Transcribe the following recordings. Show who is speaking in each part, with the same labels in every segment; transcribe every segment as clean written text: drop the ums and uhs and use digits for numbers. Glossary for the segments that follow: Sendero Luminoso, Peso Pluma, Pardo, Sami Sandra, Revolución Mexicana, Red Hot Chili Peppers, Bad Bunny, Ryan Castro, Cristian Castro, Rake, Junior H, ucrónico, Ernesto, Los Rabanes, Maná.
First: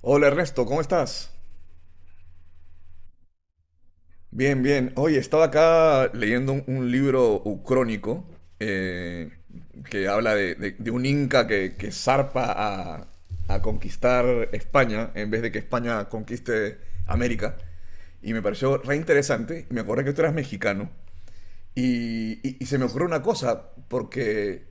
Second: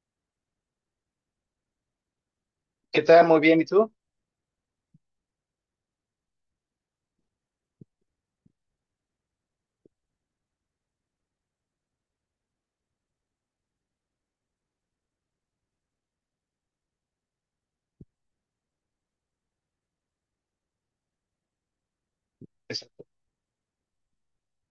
Speaker 1: Hola Ernesto, ¿cómo estás?
Speaker 2: ¿Qué tal? Muy bien, ¿y tú?
Speaker 1: Bien, bien. Oye, estaba acá leyendo un libro ucrónico, eh, que habla de un inca que zarpa a conquistar España en vez de que España conquiste América. Y me pareció re interesante. Me acordé que tú eras mexicano. Y se
Speaker 2: Pues
Speaker 1: me ocurrió una cosa, porque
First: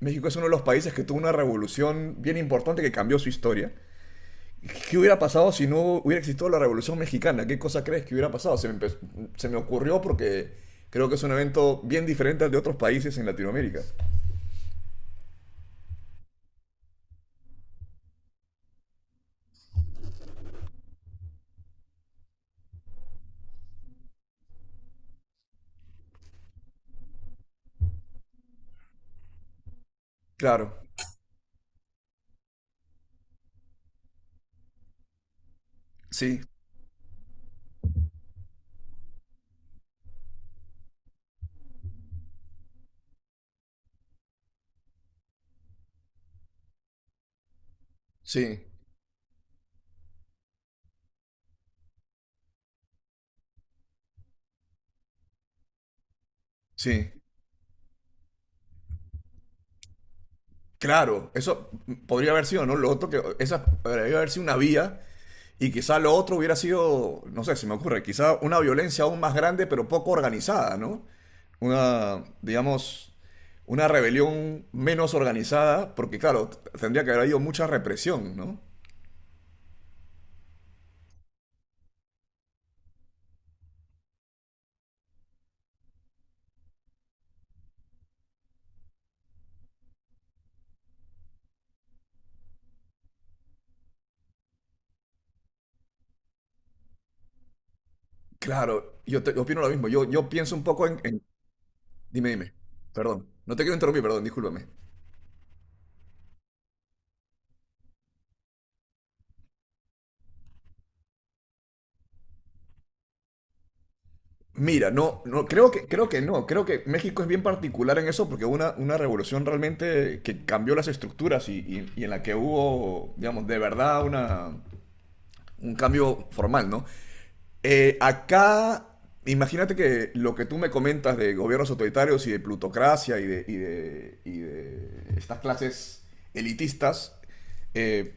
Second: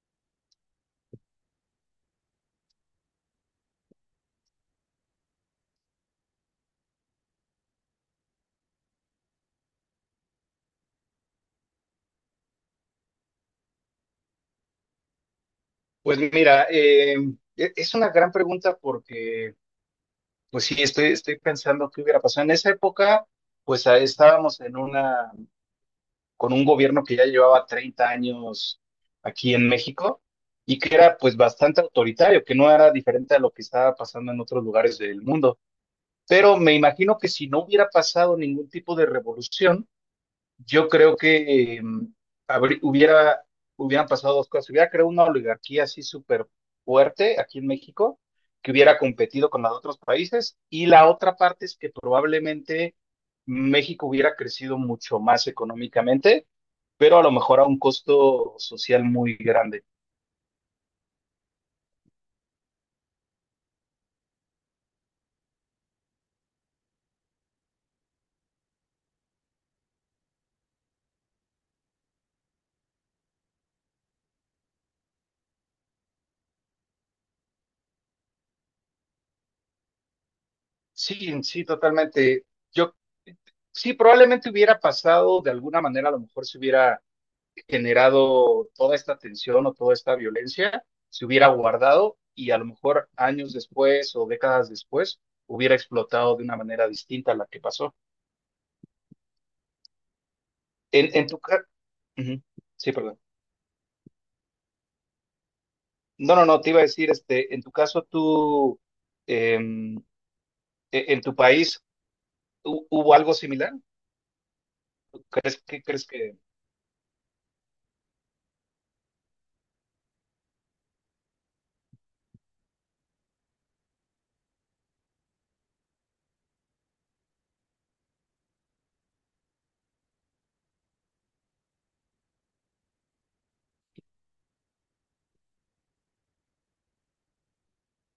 Speaker 1: México es uno de los países que tuvo una revolución bien importante que cambió su historia. ¿Qué hubiera pasado si no hubiera existido la Revolución Mexicana? ¿Qué cosa crees que hubiera pasado? Se me ocurrió porque creo que es un evento bien diferente al de otros países en Latinoamérica.
Speaker 2: pues mira, es una gran pregunta porque, pues sí, estoy pensando qué hubiera pasado. En esa época, pues estábamos en una, con un gobierno que ya llevaba 30 años aquí en México y
Speaker 1: Claro,
Speaker 2: que era pues bastante autoritario, que no era diferente a lo que estaba pasando en otros lugares del mundo.
Speaker 1: sí,
Speaker 2: Pero me imagino que si no hubiera pasado ningún tipo de revolución, yo creo que habrí- hubiera, hubieran pasado dos cosas. Hubiera creado una oligarquía así súper fuerte aquí en México,
Speaker 1: sí,
Speaker 2: que hubiera competido con la de otros países. Y la otra parte es que probablemente México hubiera crecido mucho más económicamente,
Speaker 1: sí.
Speaker 2: pero a lo mejor a un costo social muy grande.
Speaker 1: Claro, eso podría haber sido, ¿no? Lo otro que, esa podría haber sido una vía. Y quizá lo otro hubiera sido, no sé, se me ocurre, quizá una violencia aún más grande, pero poco organizada, ¿no? Una, digamos, una rebelión menos organizada, porque claro, tendría que haber habido mucha represión, ¿no?
Speaker 2: Sí, sí, totalmente. Yo sí, probablemente hubiera pasado de alguna manera, a lo mejor se hubiera generado toda esta tensión o toda esta violencia, se hubiera guardado y a lo mejor años después o décadas después hubiera explotado de una manera distinta a la que pasó.
Speaker 1: Claro, yo opino lo mismo. Yo pienso un poco
Speaker 2: En, en tu caso,
Speaker 1: Dime, dime.
Speaker 2: sí, perdón.
Speaker 1: Perdón. No te quiero interrumpir, perdón, discúlpame.
Speaker 2: No, no, no, te iba a decir, este, en tu caso, tú, eh, en en tu país, ¿hubo algo similar?
Speaker 1: Mira, no, no,
Speaker 2: ¿Crees que, crees
Speaker 1: creo que
Speaker 2: que?
Speaker 1: no. Creo que México es bien particular en eso porque hubo una revolución realmente que cambió las estructuras y en la que hubo, digamos, de verdad una, un cambio formal, ¿no? Acá, imagínate que lo que tú me comentas de gobiernos autoritarios y de plutocracia y de estas clases elitistas, eh,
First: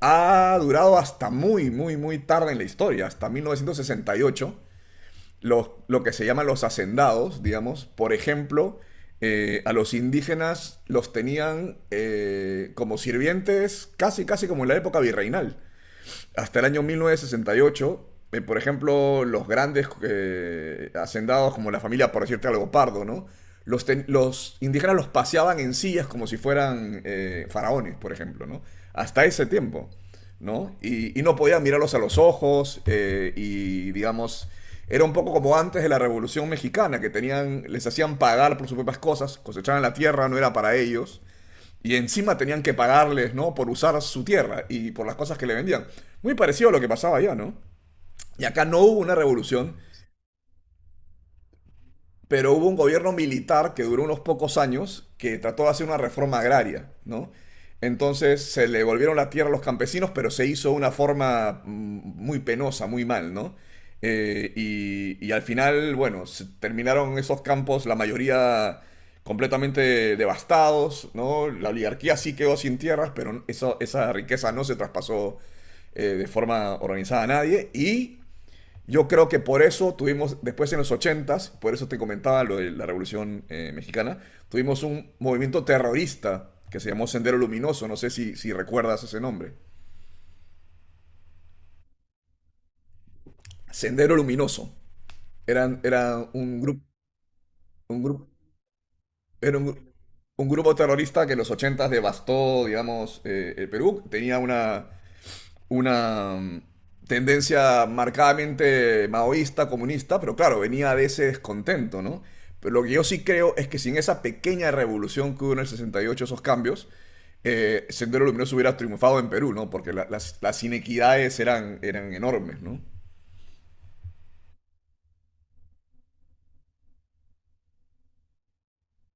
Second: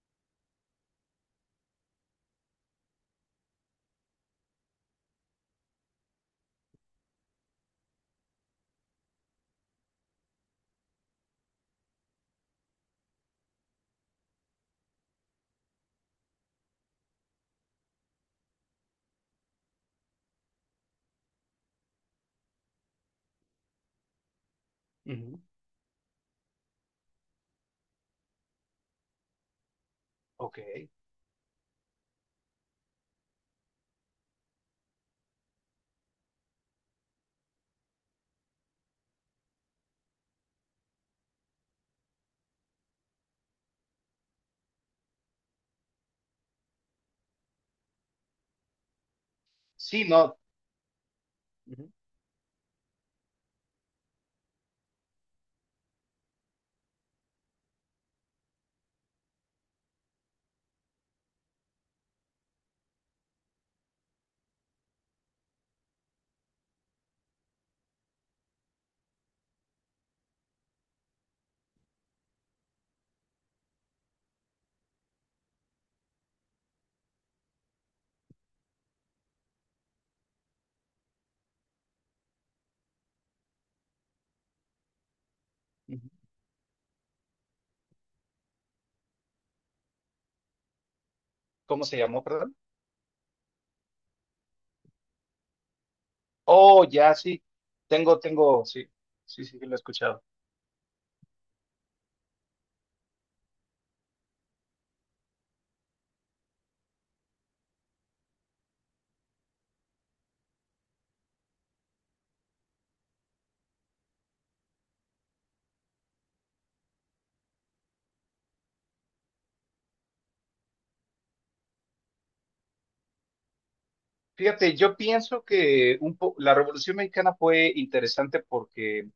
Speaker 1: ha durado hasta muy tarde en la historia, hasta 1968, los, lo que se llaman los hacendados, digamos, por ejemplo, a los indígenas los tenían como sirvientes casi como en la época virreinal hasta el año 1968, por ejemplo, los grandes hacendados como la familia, por decirte algo, Pardo, ¿no? Los, los indígenas los
Speaker 2: Ujú,
Speaker 1: paseaban en sillas como si fueran faraones, por ejemplo, ¿no? Hasta ese tiempo,
Speaker 2: ok.
Speaker 1: ¿no? Y no podían mirarlos a los ojos, y, digamos, era un poco como antes de la Revolución Mexicana, que tenían, les hacían pagar por sus propias cosas, cosechaban la tierra, no era para ellos, y encima tenían que pagarles, ¿no? Por usar su tierra y por las cosas que le vendían. Muy parecido a lo que pasaba allá, ¿no? Y acá no hubo una revolución,
Speaker 2: Sí, no. Ujú,
Speaker 1: pero hubo un gobierno militar que duró unos pocos años que trató de hacer una reforma agraria, ¿no? Entonces se le volvieron la tierra a los campesinos, pero se hizo de una forma muy penosa, muy mal, ¿no? Y al final, bueno, se terminaron esos campos, la mayoría completamente devastados, ¿no? La oligarquía sí quedó sin tierras, pero esa riqueza no se traspasó, de forma organizada a nadie. Y yo creo que por eso tuvimos, después en los ochentas, por eso te comentaba lo de la Revolución Mexicana, tuvimos un movimiento
Speaker 2: ujú.
Speaker 1: terrorista que se llamó Sendero Luminoso, no sé si recuerdas ese nombre.
Speaker 2: ¿Cómo se llamó, perdón?
Speaker 1: Sendero Luminoso. Eran, era
Speaker 2: Oh, ya, sí.
Speaker 1: un
Speaker 2: Tengo,
Speaker 1: grupo,
Speaker 2: tengo, sí, sí,
Speaker 1: era
Speaker 2: sí, sí, lo he escuchado.
Speaker 1: un grupo terrorista que en los ochentas devastó, digamos, el Perú. Tenía una, tendencia marcadamente maoísta, comunista, pero claro, venía de ese descontento, ¿no? Pero lo que yo sí creo es que sin esa pequeña revolución que hubo en el 68, esos cambios, Sendero Luminoso hubiera triunfado en Perú, ¿no? Porque las inequidades eran, eran enormes, ¿no?
Speaker 2: Fíjate, yo pienso que la Revolución Mexicana fue interesante porque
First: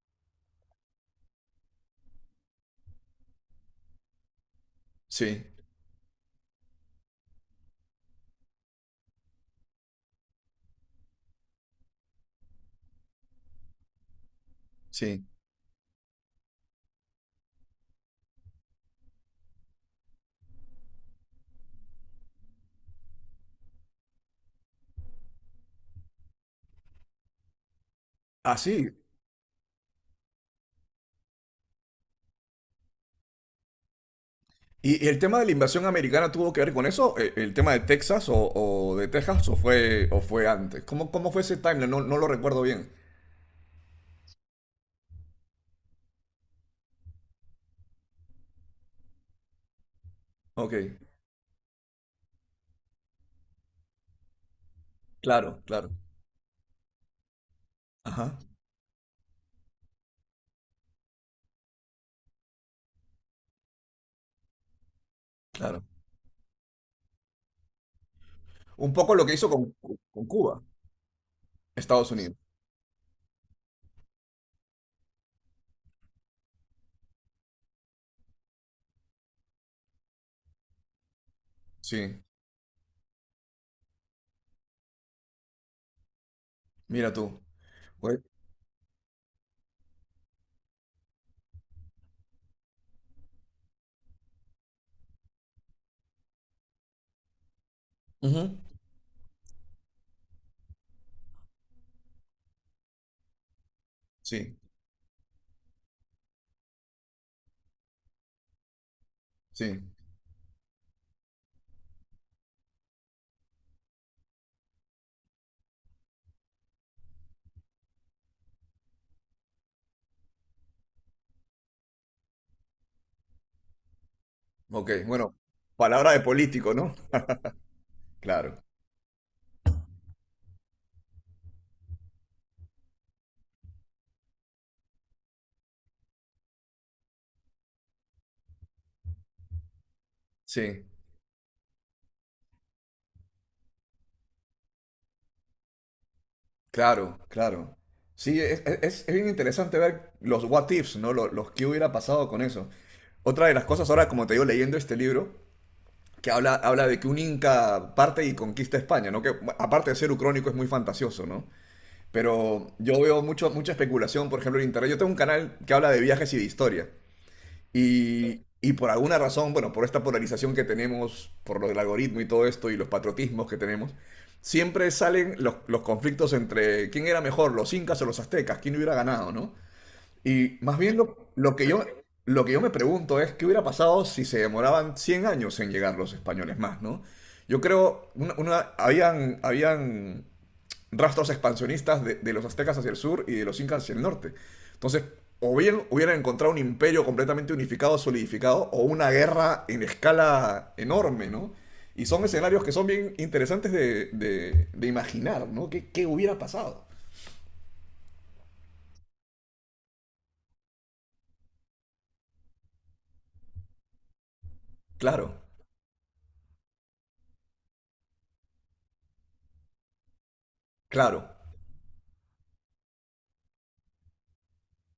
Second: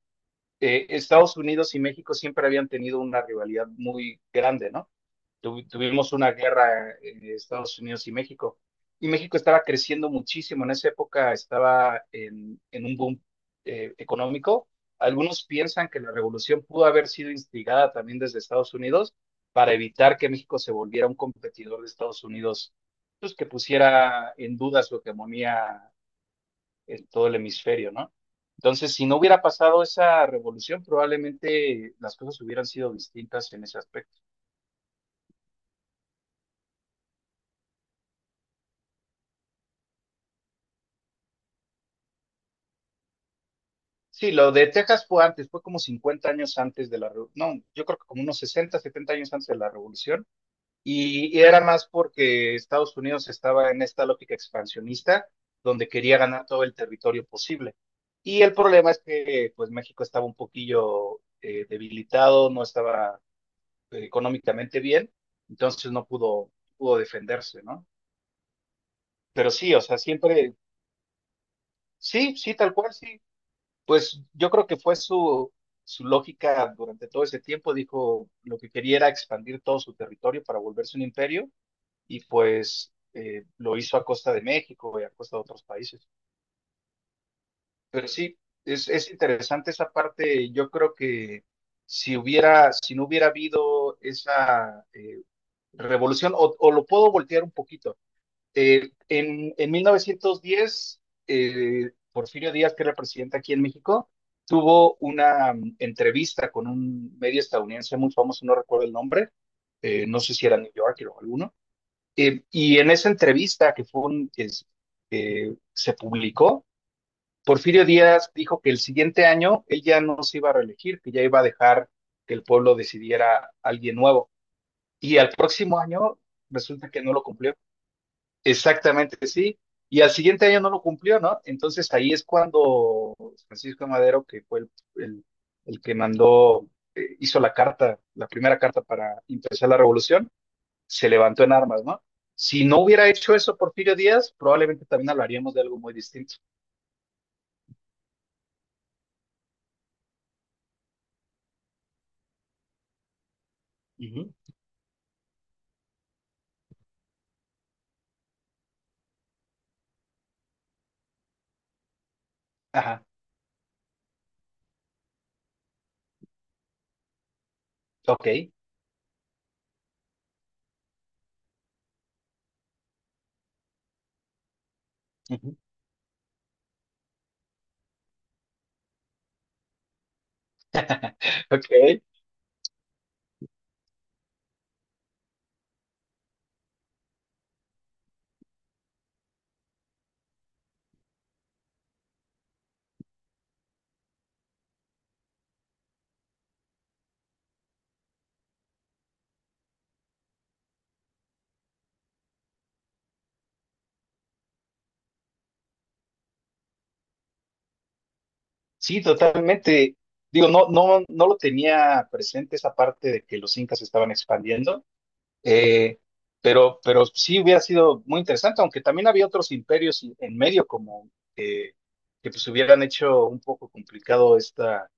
Speaker 2: Estados Unidos y México siempre habían tenido una rivalidad muy grande, ¿no?
Speaker 1: Sí,
Speaker 2: Tuvimos una guerra en Estados Unidos y México. Y México estaba creciendo muchísimo. En esa época estaba en un boom económico.
Speaker 1: sí.
Speaker 2: Algunos piensan que la revolución pudo haber sido instigada también desde Estados Unidos para evitar que México se volviera un competidor de Estados Unidos, pues que pusiera en duda su hegemonía en todo el hemisferio, ¿no?
Speaker 1: Ah, sí.
Speaker 2: Entonces, si no hubiera pasado esa revolución, probablemente las cosas hubieran sido distintas en ese aspecto.
Speaker 1: ¿Y el tema de la invasión americana tuvo que ver con eso? ¿El tema de Texas de Texas o fue antes? ¿Cómo, cómo fue ese timeline? No, no lo recuerdo bien.
Speaker 2: Sí, lo de Texas fue antes, fue como 50 años antes de la revolución, no, yo creo que como unos 60, 70 años antes de la revolución,
Speaker 1: Ok,
Speaker 2: y era más porque Estados Unidos estaba en esta lógica expansionista
Speaker 1: claro,
Speaker 2: donde
Speaker 1: claro.
Speaker 2: quería ganar todo el territorio posible.
Speaker 1: Ajá,
Speaker 2: Y el problema es que pues México estaba un poquillo debilitado, no estaba económicamente bien,
Speaker 1: claro.
Speaker 2: entonces no pudo defenderse, ¿no?
Speaker 1: Un poco lo que hizo
Speaker 2: Pero sí, o sea,
Speaker 1: con
Speaker 2: siempre,
Speaker 1: Cuba, Estados Unidos.
Speaker 2: sí, sí, tal cual, sí, pues yo creo que fue su lógica durante todo ese tiempo. Dijo lo que quería era expandir todo su territorio para volverse un imperio
Speaker 1: Sí,
Speaker 2: y pues lo hizo a costa de México y a costa de otros países.
Speaker 1: mira tú.
Speaker 2: Pero
Speaker 1: Güey.
Speaker 2: sí, es interesante esa parte. Yo creo que si hubiera, si no hubiera habido esa revolución, o lo puedo voltear un poquito,
Speaker 1: Ujú.
Speaker 2: en 1910, Porfirio Díaz, que era presidente aquí en México,
Speaker 1: Sí,
Speaker 2: tuvo una entrevista con un medio estadounidense muy famoso, no recuerdo el nombre,
Speaker 1: sí.
Speaker 2: no sé si era New Yorker o alguno, y en esa entrevista que fue se publicó, Porfirio Díaz dijo que el siguiente año él ya no se iba a reelegir, que ya iba a dejar que el pueblo decidiera a alguien nuevo,
Speaker 1: Ok,
Speaker 2: y al
Speaker 1: bueno,
Speaker 2: próximo
Speaker 1: palabra
Speaker 2: año
Speaker 1: de político,
Speaker 2: resulta
Speaker 1: ¿no?
Speaker 2: que no lo cumplió.
Speaker 1: Claro,
Speaker 2: Exactamente, sí. Y al siguiente año no lo cumplió, ¿no? Entonces ahí es cuando Francisco de Madero, que fue el- el que mandó, hizo la carta, la primera carta para empezar la revolución,
Speaker 1: sí,
Speaker 2: se levantó en armas, ¿no? Si no hubiera hecho eso Porfirio Díaz, probablemente también hablaríamos de algo muy distinto.
Speaker 1: claro, claro. Sí, es, es bien interesante ver los what ifs, ¿no? Los que hubiera pasado con eso. Otra de las cosas ahora, como
Speaker 2: Ujú,
Speaker 1: te digo, leyendo este libro, que habla, habla de que un inca parte y conquista España, ¿no? Que bueno, aparte de ser ucrónico es muy fantasioso, ¿no? Pero yo
Speaker 2: ajá,
Speaker 1: veo mucho, mucha especulación, por ejemplo, en internet. Yo tengo un canal que habla de viajes y de historia.
Speaker 2: ok,
Speaker 1: Y por alguna razón, bueno, por esta polarización que tenemos, por lo del algoritmo y todo esto, y los patriotismos que tenemos, siempre salen
Speaker 2: ujú.
Speaker 1: los conflictos entre quién era mejor, los incas o los aztecas, quién hubiera ganado, ¿no? Y más bien
Speaker 2: Ok.
Speaker 1: lo que yo me pregunto es qué hubiera pasado si se demoraban 100 años en llegar los españoles más, ¿no? Yo creo, habían, habían rastros expansionistas de los aztecas hacia el sur y de los incas hacia el norte. Entonces, o bien hubieran encontrado un imperio completamente unificado, solidificado, o una guerra en escala enorme, ¿no? Y son escenarios que son bien interesantes de imaginar, ¿no? ¿Qué, qué hubiera pasado?
Speaker 2: Sí, totalmente. Digo, no, no, no lo tenía presente esa parte de que los incas estaban expandiendo.
Speaker 1: Claro,
Speaker 2: Eh, pero sí hubiera sido muy interesante, aunque también había otros imperios en medio como
Speaker 1: claro,
Speaker 2: eh, que pues hubieran hecho un poco complicado esta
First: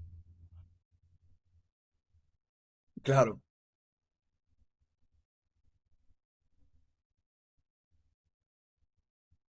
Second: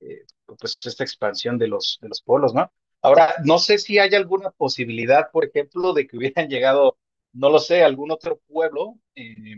Speaker 2: eh, pues esta expansión de de los polos, ¿no? Ahora,
Speaker 1: claro,
Speaker 2: no sé si hay alguna posibilidad, por ejemplo, de que hubieran llegado, no lo sé, algún otro pueblo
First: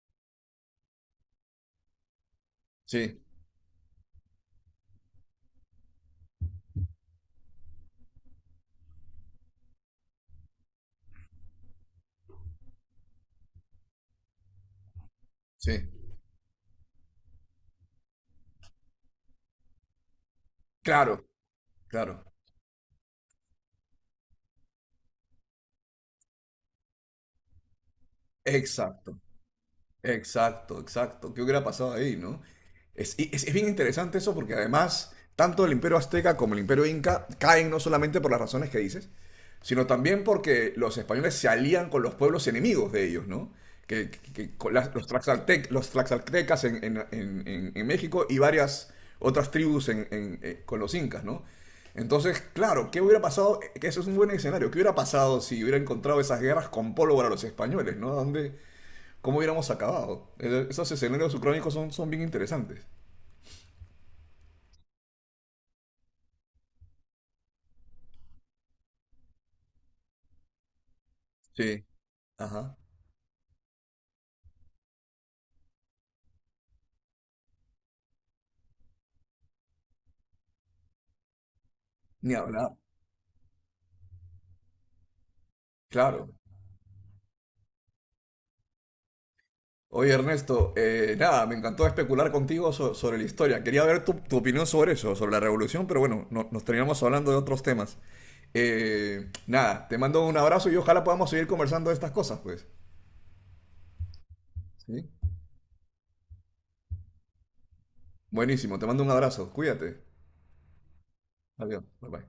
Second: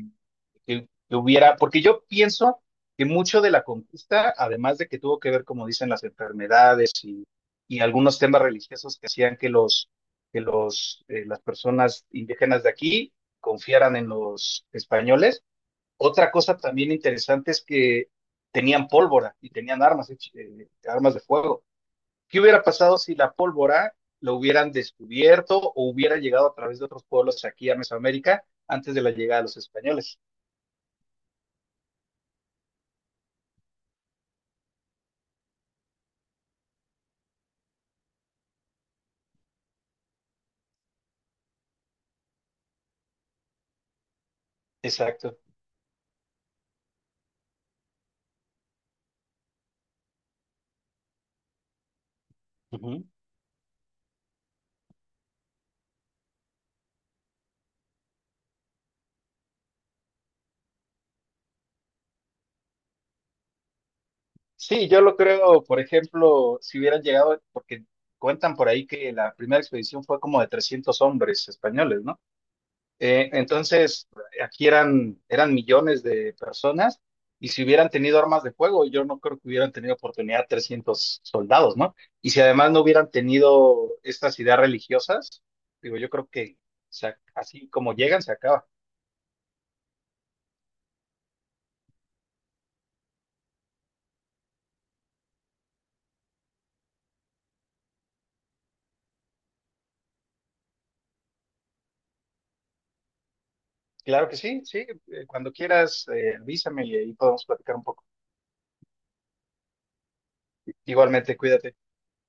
Speaker 2: que hubiera, porque yo pienso que
Speaker 1: sí,
Speaker 2: mucho de la conquista, además de que tuvo que ver, como dicen, las enfermedades y algunos temas religiosos que hacían que los las personas indígenas de aquí confiaran en los españoles,
Speaker 1: sí,
Speaker 2: otra cosa también interesante es que tenían pólvora y tenían armas, armas de
Speaker 1: claro,
Speaker 2: fuego.
Speaker 1: claro,
Speaker 2: ¿Qué hubiera pasado si la pólvora lo hubieran descubierto o hubiera llegado a través de otros pueblos aquí a Mesoamérica antes de la
Speaker 1: exacto.
Speaker 2: llegada de los españoles?
Speaker 1: Exacto, exacto. ¿Qué hubiera pasado ahí, no? Es, es bien interesante eso porque además, tanto el imperio azteca como el imperio inca caen no solamente por las razones que dices, sino también porque los españoles se alían con los pueblos enemigos de ellos, ¿no? Que con
Speaker 2: Exacto.
Speaker 1: los tlaxaltecas en México y varias otras tribus con los incas, ¿no? Entonces, claro, ¿qué
Speaker 2: Ujú.
Speaker 1: hubiera pasado? Que eso es un buen escenario. ¿Qué hubiera pasado si hubiera encontrado esas guerras con pólvora a los españoles, ¿no? ¿Dónde, cómo hubiéramos acabado? Esos escenarios ucrónicos son, son bien interesantes.
Speaker 2: Sí, yo lo creo, por ejemplo, si hubieran llegado, porque cuentan por ahí que la primera expedición fue como de 300 hombres
Speaker 1: Sí.
Speaker 2: españoles, ¿no?
Speaker 1: Ajá.
Speaker 2: Entonces, aquí eran millones de personas y si hubieran tenido armas de fuego, yo no creo que hubieran tenido oportunidad 300 soldados, ¿no? Y
Speaker 1: Ni
Speaker 2: si además
Speaker 1: hablar.
Speaker 2: no hubieran tenido estas ideas religiosas, digo, yo creo
Speaker 1: Claro.
Speaker 2: que así como llegan, se acaba.
Speaker 1: Oye, Ernesto, nada, me encantó especular contigo sobre la historia. Quería ver tu, tu opinión sobre eso, sobre la revolución, pero bueno, nos terminamos hablando de otros temas. Nada, te mando un abrazo y ojalá podamos seguir conversando de estas cosas, pues.
Speaker 2: Claro que sí, sí,
Speaker 1: Sí.
Speaker 2: cuando quieras, avísame y ahí podemos platicar un poco.
Speaker 1: Buenísimo, te mando un abrazo. Cuídate.
Speaker 2: Igualmente, cuídate.
Speaker 1: Adiós. Bye bye.